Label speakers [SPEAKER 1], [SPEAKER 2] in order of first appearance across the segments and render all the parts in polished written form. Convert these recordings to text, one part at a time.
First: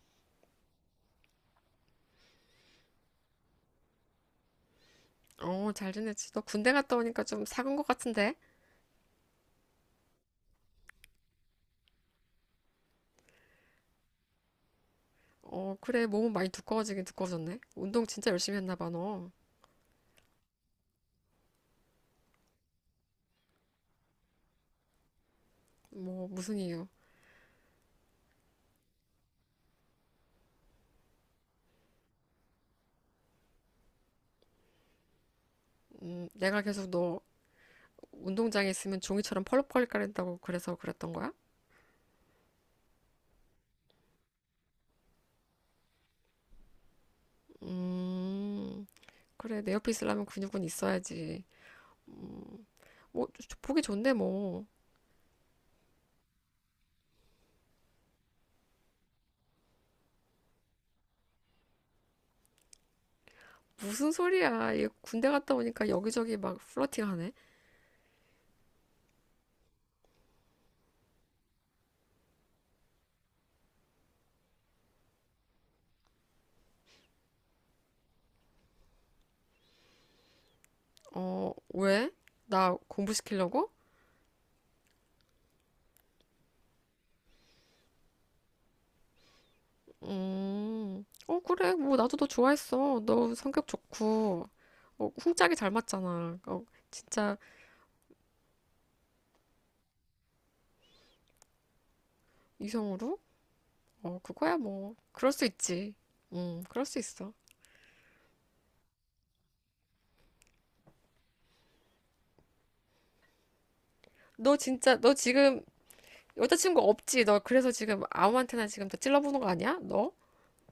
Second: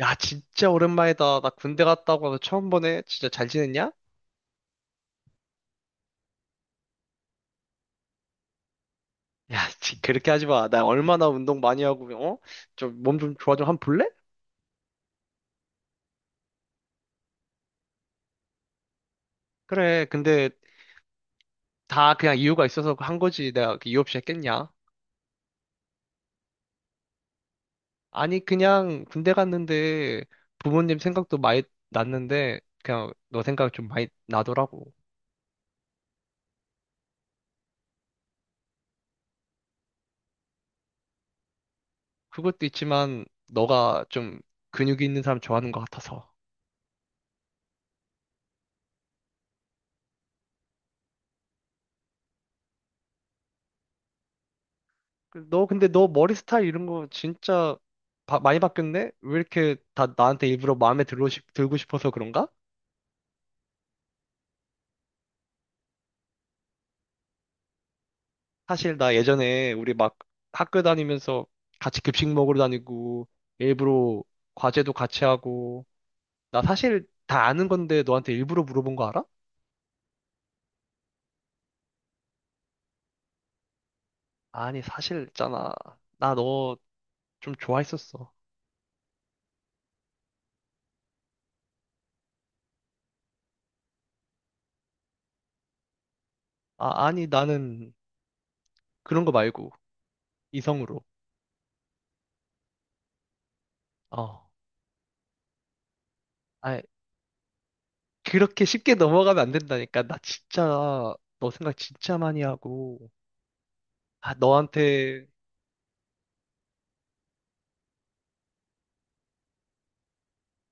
[SPEAKER 1] 야, 진짜 오랜만이다. 나 군대 갔다 오고 와서 처음 보네. 진짜 잘 지냈냐?
[SPEAKER 2] 어, 잘 지냈지. 너 군대 갔다 오니까 좀 사간 것 같은데?
[SPEAKER 1] 야, 그렇게 하지 마. 나 얼마나 운동 많이 하고, 어? 좀 몸 좀 좋아 좀 한번 볼래?
[SPEAKER 2] 어, 그래. 몸은 많이 두꺼워지긴 두꺼워졌네. 운동 진짜 열심히 했나 봐, 너.
[SPEAKER 1] 그래, 근데 다 그냥 이유가 있어서 한 거지. 내가 그 이유 없이 했겠냐?
[SPEAKER 2] 뭐, 무슨 이유?
[SPEAKER 1] 아니, 그냥 군대 갔는데 부모님 생각도 많이 났는데 그냥 너 생각 좀 많이 나더라고.
[SPEAKER 2] 내가 계속 너 운동장에 있으면 종이처럼 펄럭펄럭 거린다고 그래서 그랬던 거야?
[SPEAKER 1] 그것도 있지만 너가 좀 근육이 있는 사람 좋아하는 것 같아서.
[SPEAKER 2] 음, 그래. 내 옆에 있으려면 근육은 있어야지. 음, 뭐, 보기 좋은데, 뭐.
[SPEAKER 1] 그 너, 근데 너 머리 스타일 이런 거 진짜 많이 바뀌었네? 왜 이렇게 다 나한테 일부러 마음에 들고 싶어서 그런가?
[SPEAKER 2] 무슨 소리야. 얘 군대 갔다 오니까 여기저기 막 플러팅하네.
[SPEAKER 1] 사실 나 예전에 우리 막 학교 다니면서 같이 급식 먹으러 다니고, 일부러 과제도 같이 하고, 나 사실 다 아는 건데 너한테 일부러 물어본 거 알아?
[SPEAKER 2] 어, 왜? 나 공부시키려고?
[SPEAKER 1] 아니, 사실 있잖아. 나 너 좀 좋아했었어.
[SPEAKER 2] 어, 그래. 뭐, 나도 너 좋아했어. 너 성격 좋고, 어, 훈짝이 잘 맞잖아. 어,
[SPEAKER 1] 아, 아니,
[SPEAKER 2] 진짜
[SPEAKER 1] 나는 그런 거 말고, 이성으로.
[SPEAKER 2] 이성으로? 어,
[SPEAKER 1] 어.
[SPEAKER 2] 그거야, 뭐. 그럴 수 있지. 그럴 수 있어.
[SPEAKER 1] 그렇게 쉽게 넘어가면 안 된다니까. 나 진짜, 너 생각 진짜 많이 하고. 아,
[SPEAKER 2] 너 진짜, 너
[SPEAKER 1] 너한테,
[SPEAKER 2] 지금 여자친구 없지? 너 그래서 지금 아무한테나 지금 다 찔러보는 거 아니야? 너?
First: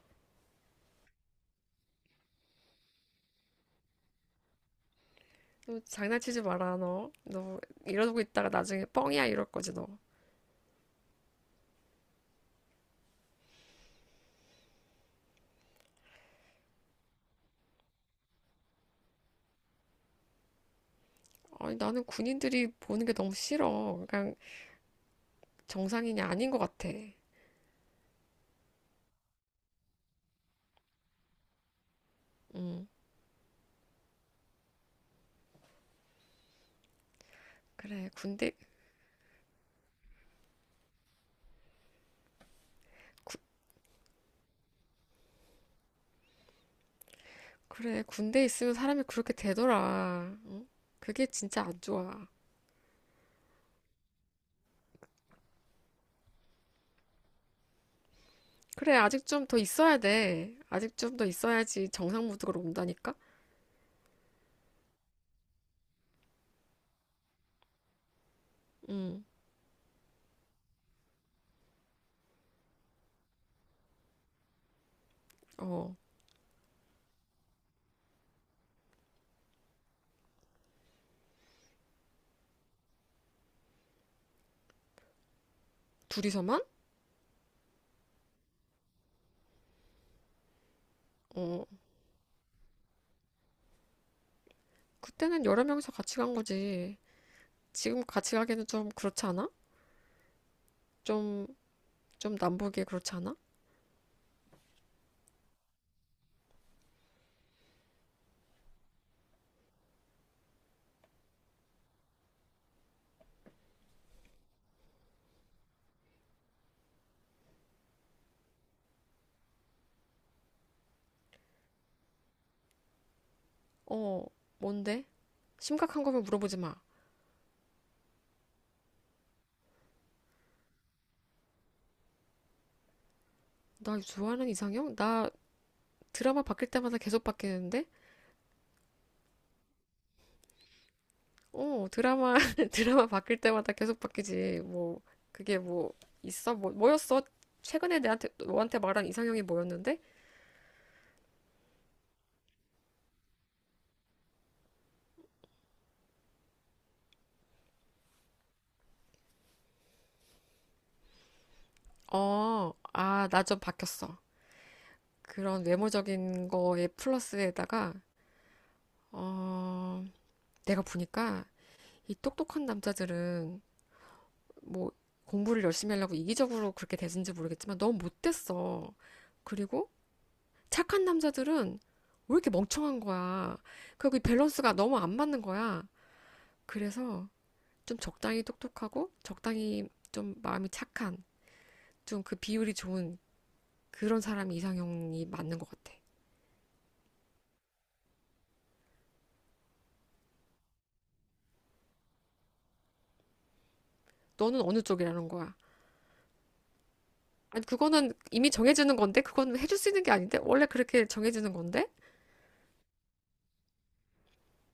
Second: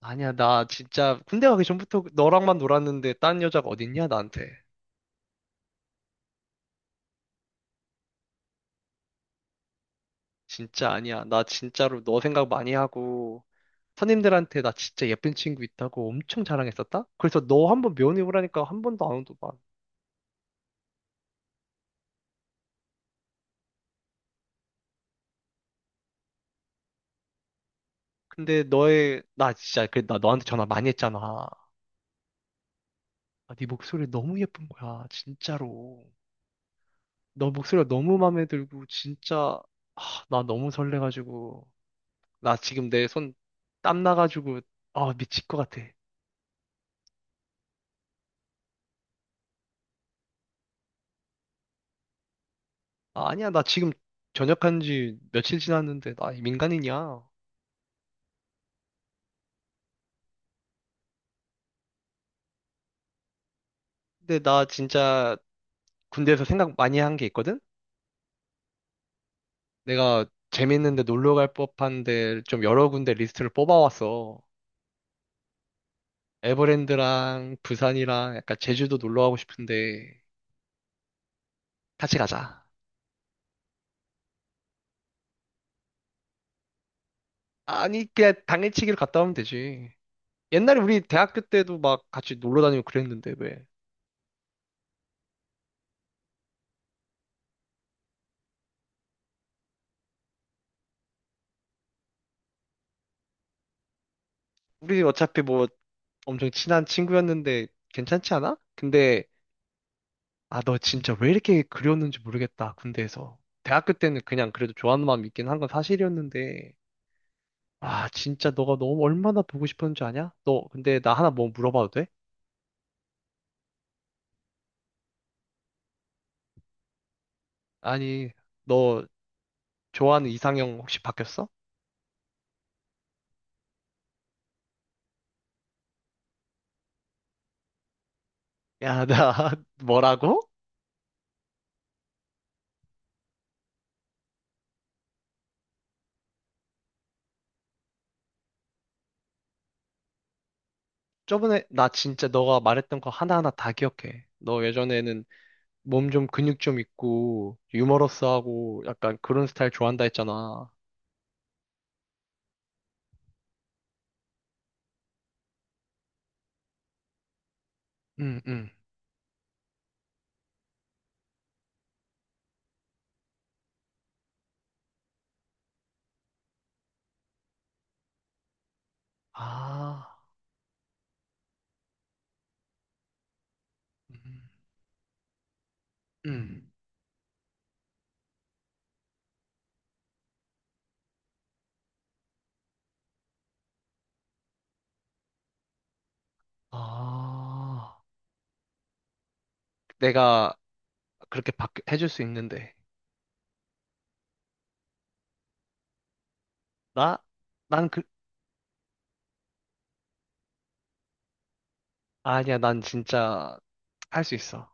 [SPEAKER 1] 아니야, 나 진짜, 군대 가기 전부터 너랑만 놀았는데, 딴 여자가 어딨냐, 나한테.
[SPEAKER 2] 너 장난치지 마라, 너. 너 이러고 있다가 나중에 뻥이야, 이럴 거지, 너.
[SPEAKER 1] 진짜 아니야. 나 진짜로 너 생각 많이 하고, 선임들한테 나 진짜 예쁜 친구 있다고 엄청 자랑했었다? 그래서 너 한번 면회 오라니까 한 번도 안 오더만.
[SPEAKER 2] 아니, 나는 군인들이 보는 게 너무 싫어. 그냥 정상인이 아닌 것 같아.
[SPEAKER 1] 근데 너의, 나 진짜, 그나 너한테 전화 많이 했잖아.
[SPEAKER 2] 음,
[SPEAKER 1] 아, 네 목소리 너무 예쁜 거야, 진짜로. 너 목소리가
[SPEAKER 2] 그래.
[SPEAKER 1] 너무 마음에
[SPEAKER 2] 군대,
[SPEAKER 1] 들고 진짜 아, 나 너무 설레가지고 나 지금 내 손 땀 나가지고 아 미칠 것 같아.
[SPEAKER 2] 그래, 군대에 있으면 사람이 그렇게 되더라. 응? 그게 진짜 안 좋아.
[SPEAKER 1] 아, 아니야 나 지금 전역한 지 며칠 지났는데 나 민간인이야.
[SPEAKER 2] 그래, 아직 좀 더 있어야 돼. 아직 좀 더 있어야지 정상 무드로 온다니까?
[SPEAKER 1] 근데 나 진짜 군대에서 생각 많이 한 게 있거든?
[SPEAKER 2] 응,
[SPEAKER 1] 내가 재밌는데 놀러 갈 법한 데 좀 여러 군데 리스트를 뽑아왔어.
[SPEAKER 2] 어,
[SPEAKER 1] 에버랜드랑 부산이랑 약간 제주도 놀러 가고 싶은데 같이 가자.
[SPEAKER 2] 둘이서만?
[SPEAKER 1] 아니 그냥 당일치기로 갔다 오면 되지. 옛날에 우리 대학교
[SPEAKER 2] 어,
[SPEAKER 1] 때도 막 같이 놀러 다니고 그랬는데 왜?
[SPEAKER 2] 그때는 여러 명이서 같이 간 거지. 지금 같이 가기는 좀 그렇지 않아? 좀, 좀 남보기에 그렇지 않아?
[SPEAKER 1] 우리 어차피 뭐 엄청 친한 친구였는데 괜찮지 않아? 근데 아, 너 진짜 왜 이렇게 그리웠는지 모르겠다. 군대에서. 대학교 때는 그냥 그래도 좋아하는 마음이 있긴 한 건 사실이었는데 아, 진짜 너가 너무 얼마나 보고 싶었는지 아냐? 너 근데 나 하나 뭐 물어봐도 돼?
[SPEAKER 2] 어, 뭔데? 심각한 거면 물어보지 마.
[SPEAKER 1] 아니, 너 좋아하는 이상형 혹시 바뀌었어?
[SPEAKER 2] 나 좋아하는 이상형? 나 드라마 바뀔 때마다 계속 바뀌는데?
[SPEAKER 1] 야, 나 뭐라고?
[SPEAKER 2] 어, 드라마, 드라마 바뀔 때마다 계속 바뀌지. 뭐, 그게 뭐, 있어? 뭐, 뭐였어? 최근에 내한테, 너한테 말한 이상형이 뭐였는데?
[SPEAKER 1] 저번에 나 진짜 너가 말했던 거 하나하나 다 기억해. 너 예전에는 몸 좀 근육 좀 있고 유머러스하고 약간 그런 스타일 좋아한다 했잖아.
[SPEAKER 2] 어, 아, 나 좀 바뀌었어. 그런 외모적인 거에 플러스에다가,
[SPEAKER 1] 응, 응.
[SPEAKER 2] 어, 내가 보니까 이 똑똑한 남자들은 뭐, 공부를 열심히 하려고 이기적으로 그렇게 됐는지 모르겠지만 너무 못됐어. 그리고
[SPEAKER 1] 아,
[SPEAKER 2] 착한 남자들은 왜 이렇게 멍청한 거야. 그리고 이
[SPEAKER 1] 음,
[SPEAKER 2] 밸런스가 너무 안 맞는 거야.
[SPEAKER 1] 음.
[SPEAKER 2] 그래서 좀 적당히 똑똑하고 적당히 좀 마음이 착한 좀 그 비율이 좋은 그런 사람이 이상형이 맞는 것 같아.
[SPEAKER 1] 아, 내가 그렇게 해줄 수 있는데.
[SPEAKER 2] 너는 어느 쪽이라는 거야?
[SPEAKER 1] 나?
[SPEAKER 2] 아니,
[SPEAKER 1] 난
[SPEAKER 2] 그거는 이미 정해지는 건데 그건 해줄 수 있는 게 아닌데 원래 그렇게 정해지는 건데.
[SPEAKER 1] 아니야, 난 진짜 할 수 있어.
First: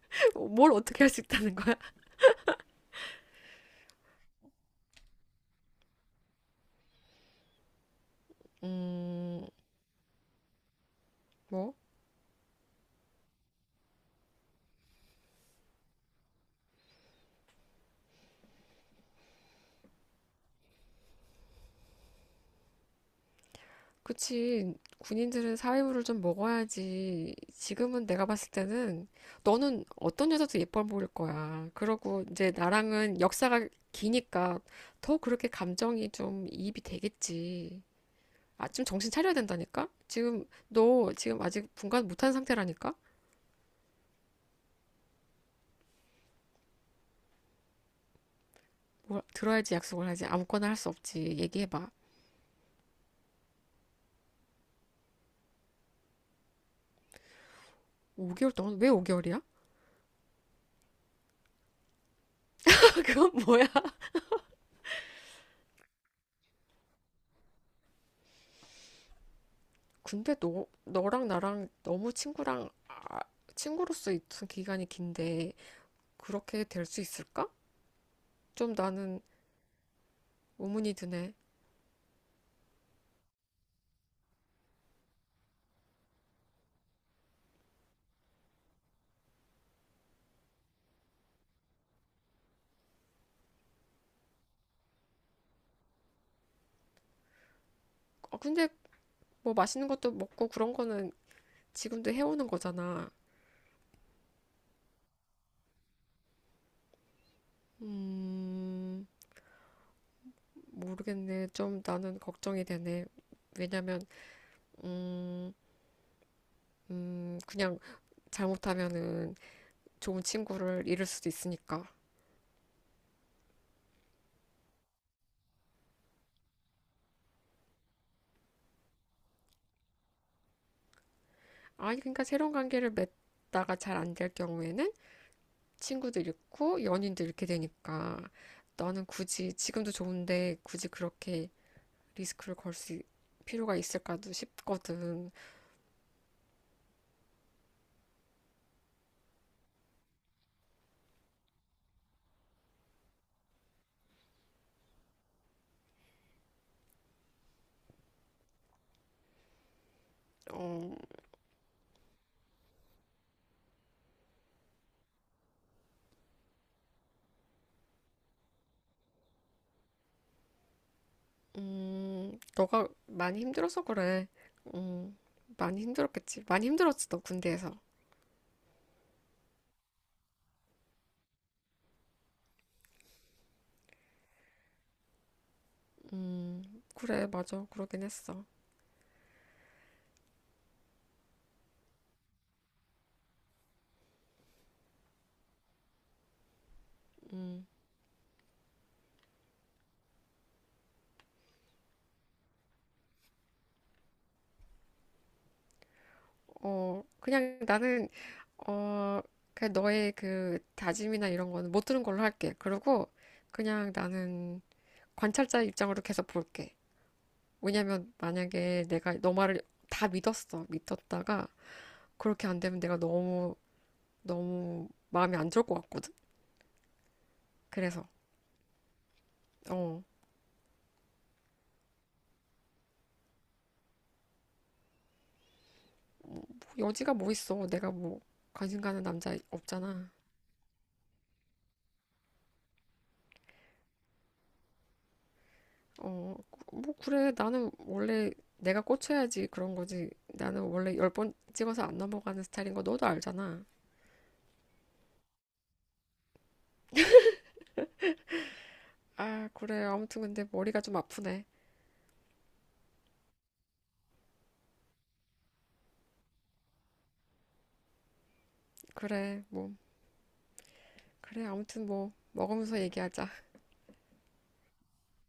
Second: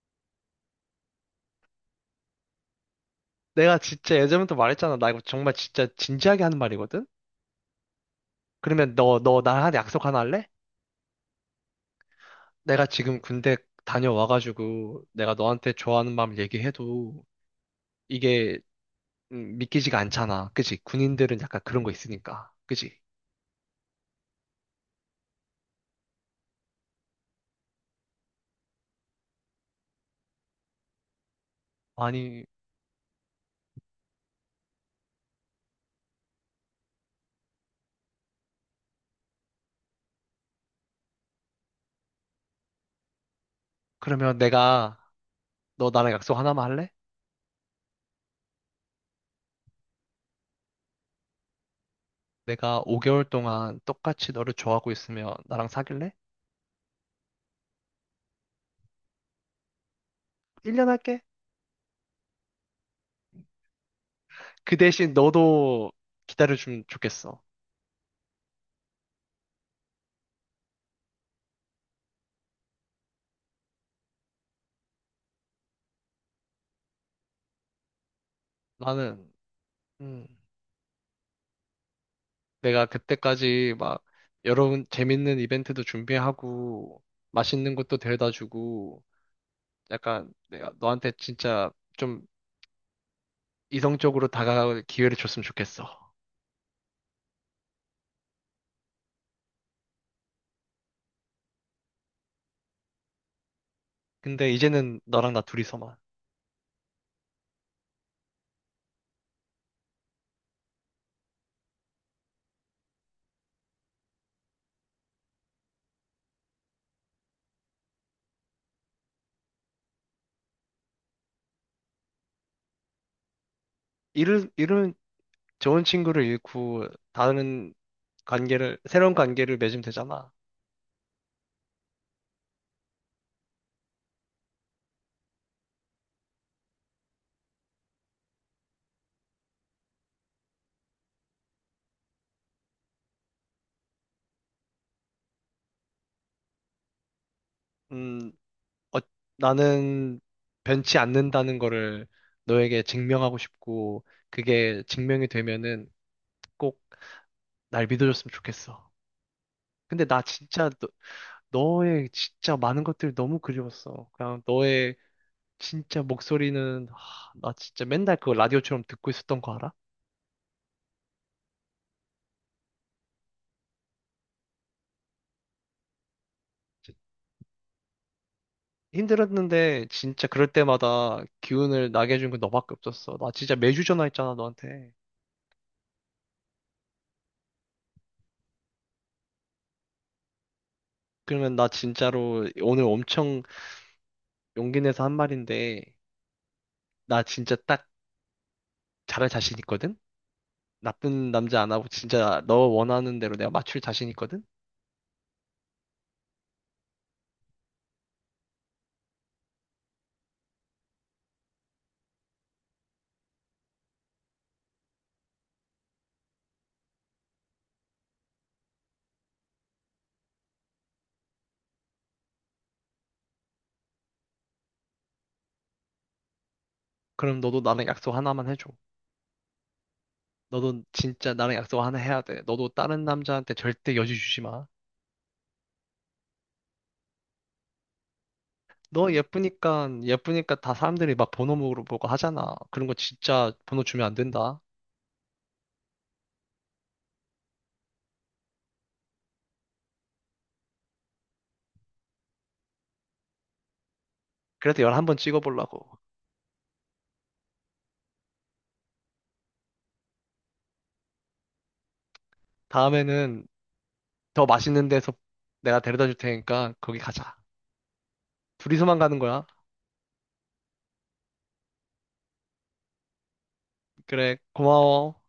[SPEAKER 2] 뭘 어떻게 할 수 있다는 거야?
[SPEAKER 1] 내가 진짜 예전부터 말했잖아. 나 이거 정말 진짜 진지하게 하는 말이거든? 그러면 너, 너
[SPEAKER 2] 음,
[SPEAKER 1] 나한테 약속 하나 할래?
[SPEAKER 2] 뭐?
[SPEAKER 1] 내가 지금 군대 다녀와가지고 내가 너한테 좋아하는 마음 얘기해도 이게 믿기지가 않잖아. 그치? 군인들은 약간 그런 거 있으니까. 그치?
[SPEAKER 2] 그치. 군인들은 사회물을 좀 먹어야지. 지금은 내가 봤을 때는 너는 어떤 여자도 예뻐 보일 거야. 그러고
[SPEAKER 1] 아니,
[SPEAKER 2] 이제 나랑은 역사가 기니까 더 그렇게 감정이 좀 이입이 되겠지. 아, 좀 정신 차려야 된다니까? 지금 너 지금 아직 분간 못한 상태라니까?
[SPEAKER 1] 그러면 내가, 너 나랑 약속 하나만 할래?
[SPEAKER 2] 뭘 들어야지 약속을 하지. 아무거나 할 수 없지. 얘기해봐.
[SPEAKER 1] 내가 5개월 동안 똑같이 너를 좋아하고 있으면 나랑 사귈래?
[SPEAKER 2] 5개월 동안 왜 5개월이야?
[SPEAKER 1] 1년 할게.
[SPEAKER 2] 그건 뭐야?
[SPEAKER 1] 그 대신 너도 기다려주면 좋겠어.
[SPEAKER 2] 근데 너, 너랑 나랑 너무 친구랑, 아, 친구로서 있던 기간이 긴데 그렇게 될 수 있을까? 좀 나는
[SPEAKER 1] 나는, 음,
[SPEAKER 2] 의문이 드네.
[SPEAKER 1] 내가 그때까지 막, 여러 재밌는 이벤트도 준비하고, 맛있는 것도 데려다 주고, 약간 내가 너한테 진짜 좀 이성적으로 다가갈 기회를 줬으면 좋겠어.
[SPEAKER 2] 아, 근데 뭐 맛있는 것도 먹고 그런 거는 지금도 해오는 거잖아.
[SPEAKER 1] 근데 이제는 너랑 나 둘이서만.
[SPEAKER 2] 음, 모르겠네. 좀 나는 걱정이 되네. 왜냐면, 음, 그냥 잘못하면은 좋은 친구를 잃을 수도 있으니까.
[SPEAKER 1] 이런 좋은 친구를 잃고 다른 관계를, 새로운 관계를 맺으면 되잖아.
[SPEAKER 2] 아니, 그러니까 새로운 관계를 맺다가 잘 안 될 경우에는 친구도 잃고 연인도 잃게 되니까. 나는 굳이 지금도 좋은데 굳이 그렇게 리스크를 걸 수 필요가 있을까도 싶거든.
[SPEAKER 1] 음, 어, 나는 변치 않는다는 거를 너에게 증명하고 싶고, 그게 증명이 되면은 꼭 날 믿어줬으면 좋겠어. 근데 나 진짜 너,
[SPEAKER 2] 어,
[SPEAKER 1] 너의 진짜 많은 것들이 너무 그리웠어. 그냥 너의 진짜 목소리는, 하, 나 진짜 맨날 그거 라디오처럼 듣고 있었던 거 알아?
[SPEAKER 2] 너가 많이 힘들어서 그래. 음, 많이 힘들었겠지. 많이 힘들었지, 너 군대에서.
[SPEAKER 1] 힘들었는데 진짜 그럴 때마다 기운을 나게 해준 건 너밖에 없었어. 나 진짜 매주 전화했잖아, 너한테.
[SPEAKER 2] 그래, 맞아. 그러긴 했어.
[SPEAKER 1] 그러면 나 진짜로 오늘 엄청 용기 내서 한 말인데, 나 진짜
[SPEAKER 2] 음,
[SPEAKER 1] 딱 잘할 자신 있거든? 나쁜 남자 안 하고 진짜 너 원하는 대로 내가 맞출 자신 있거든?
[SPEAKER 2] 어, 그냥 나는, 어, 그냥 너의 그 다짐이나 이런 거는 못 들은 걸로 할게. 그리고 그냥 나는 관찰자의 입장으로 계속 볼게. 왜냐면 만약에 내가 너 말을 다 믿었어. 믿었다가 그렇게 안 되면 내가 너무 너무 마이 안 좋을 것 같거든.
[SPEAKER 1] 그럼 너도 나랑
[SPEAKER 2] 그래서
[SPEAKER 1] 약속 하나만 해줘.
[SPEAKER 2] 어,
[SPEAKER 1] 너도 진짜 나랑 약속 하나 해야 돼. 너도 다른 남자한테 절대 여지 주지 마.
[SPEAKER 2] 뭐 여지가 뭐 있어. 내가 뭐 관심 가는
[SPEAKER 1] 너
[SPEAKER 2] 남자
[SPEAKER 1] 예쁘니까,
[SPEAKER 2] 없잖아.
[SPEAKER 1] 예쁘니까 다 사람들이 막 번호 물어보고 하잖아. 그런 거 진짜 번호 주면 안 된다.
[SPEAKER 2] 어, 뭐 그래. 나는 원래 내가 꽂혀야지 그런 거지. 나는 원래 열 번 찍어서 안 넘어가는 스타일인 거 너도 알잖아.
[SPEAKER 1] 그래서 11번 찍어보려고.
[SPEAKER 2] 아, 그래. 아무튼 근데 머리가 좀 아프네.
[SPEAKER 1] 다음에는 더 맛있는 데서 내가 데려다 줄 테니까 거기 가자. 둘이서만 가는
[SPEAKER 2] 그래.
[SPEAKER 1] 거야.
[SPEAKER 2] 뭐 그래. 아무튼 뭐 먹으면서 얘기하자.
[SPEAKER 1] 그래, 고마워.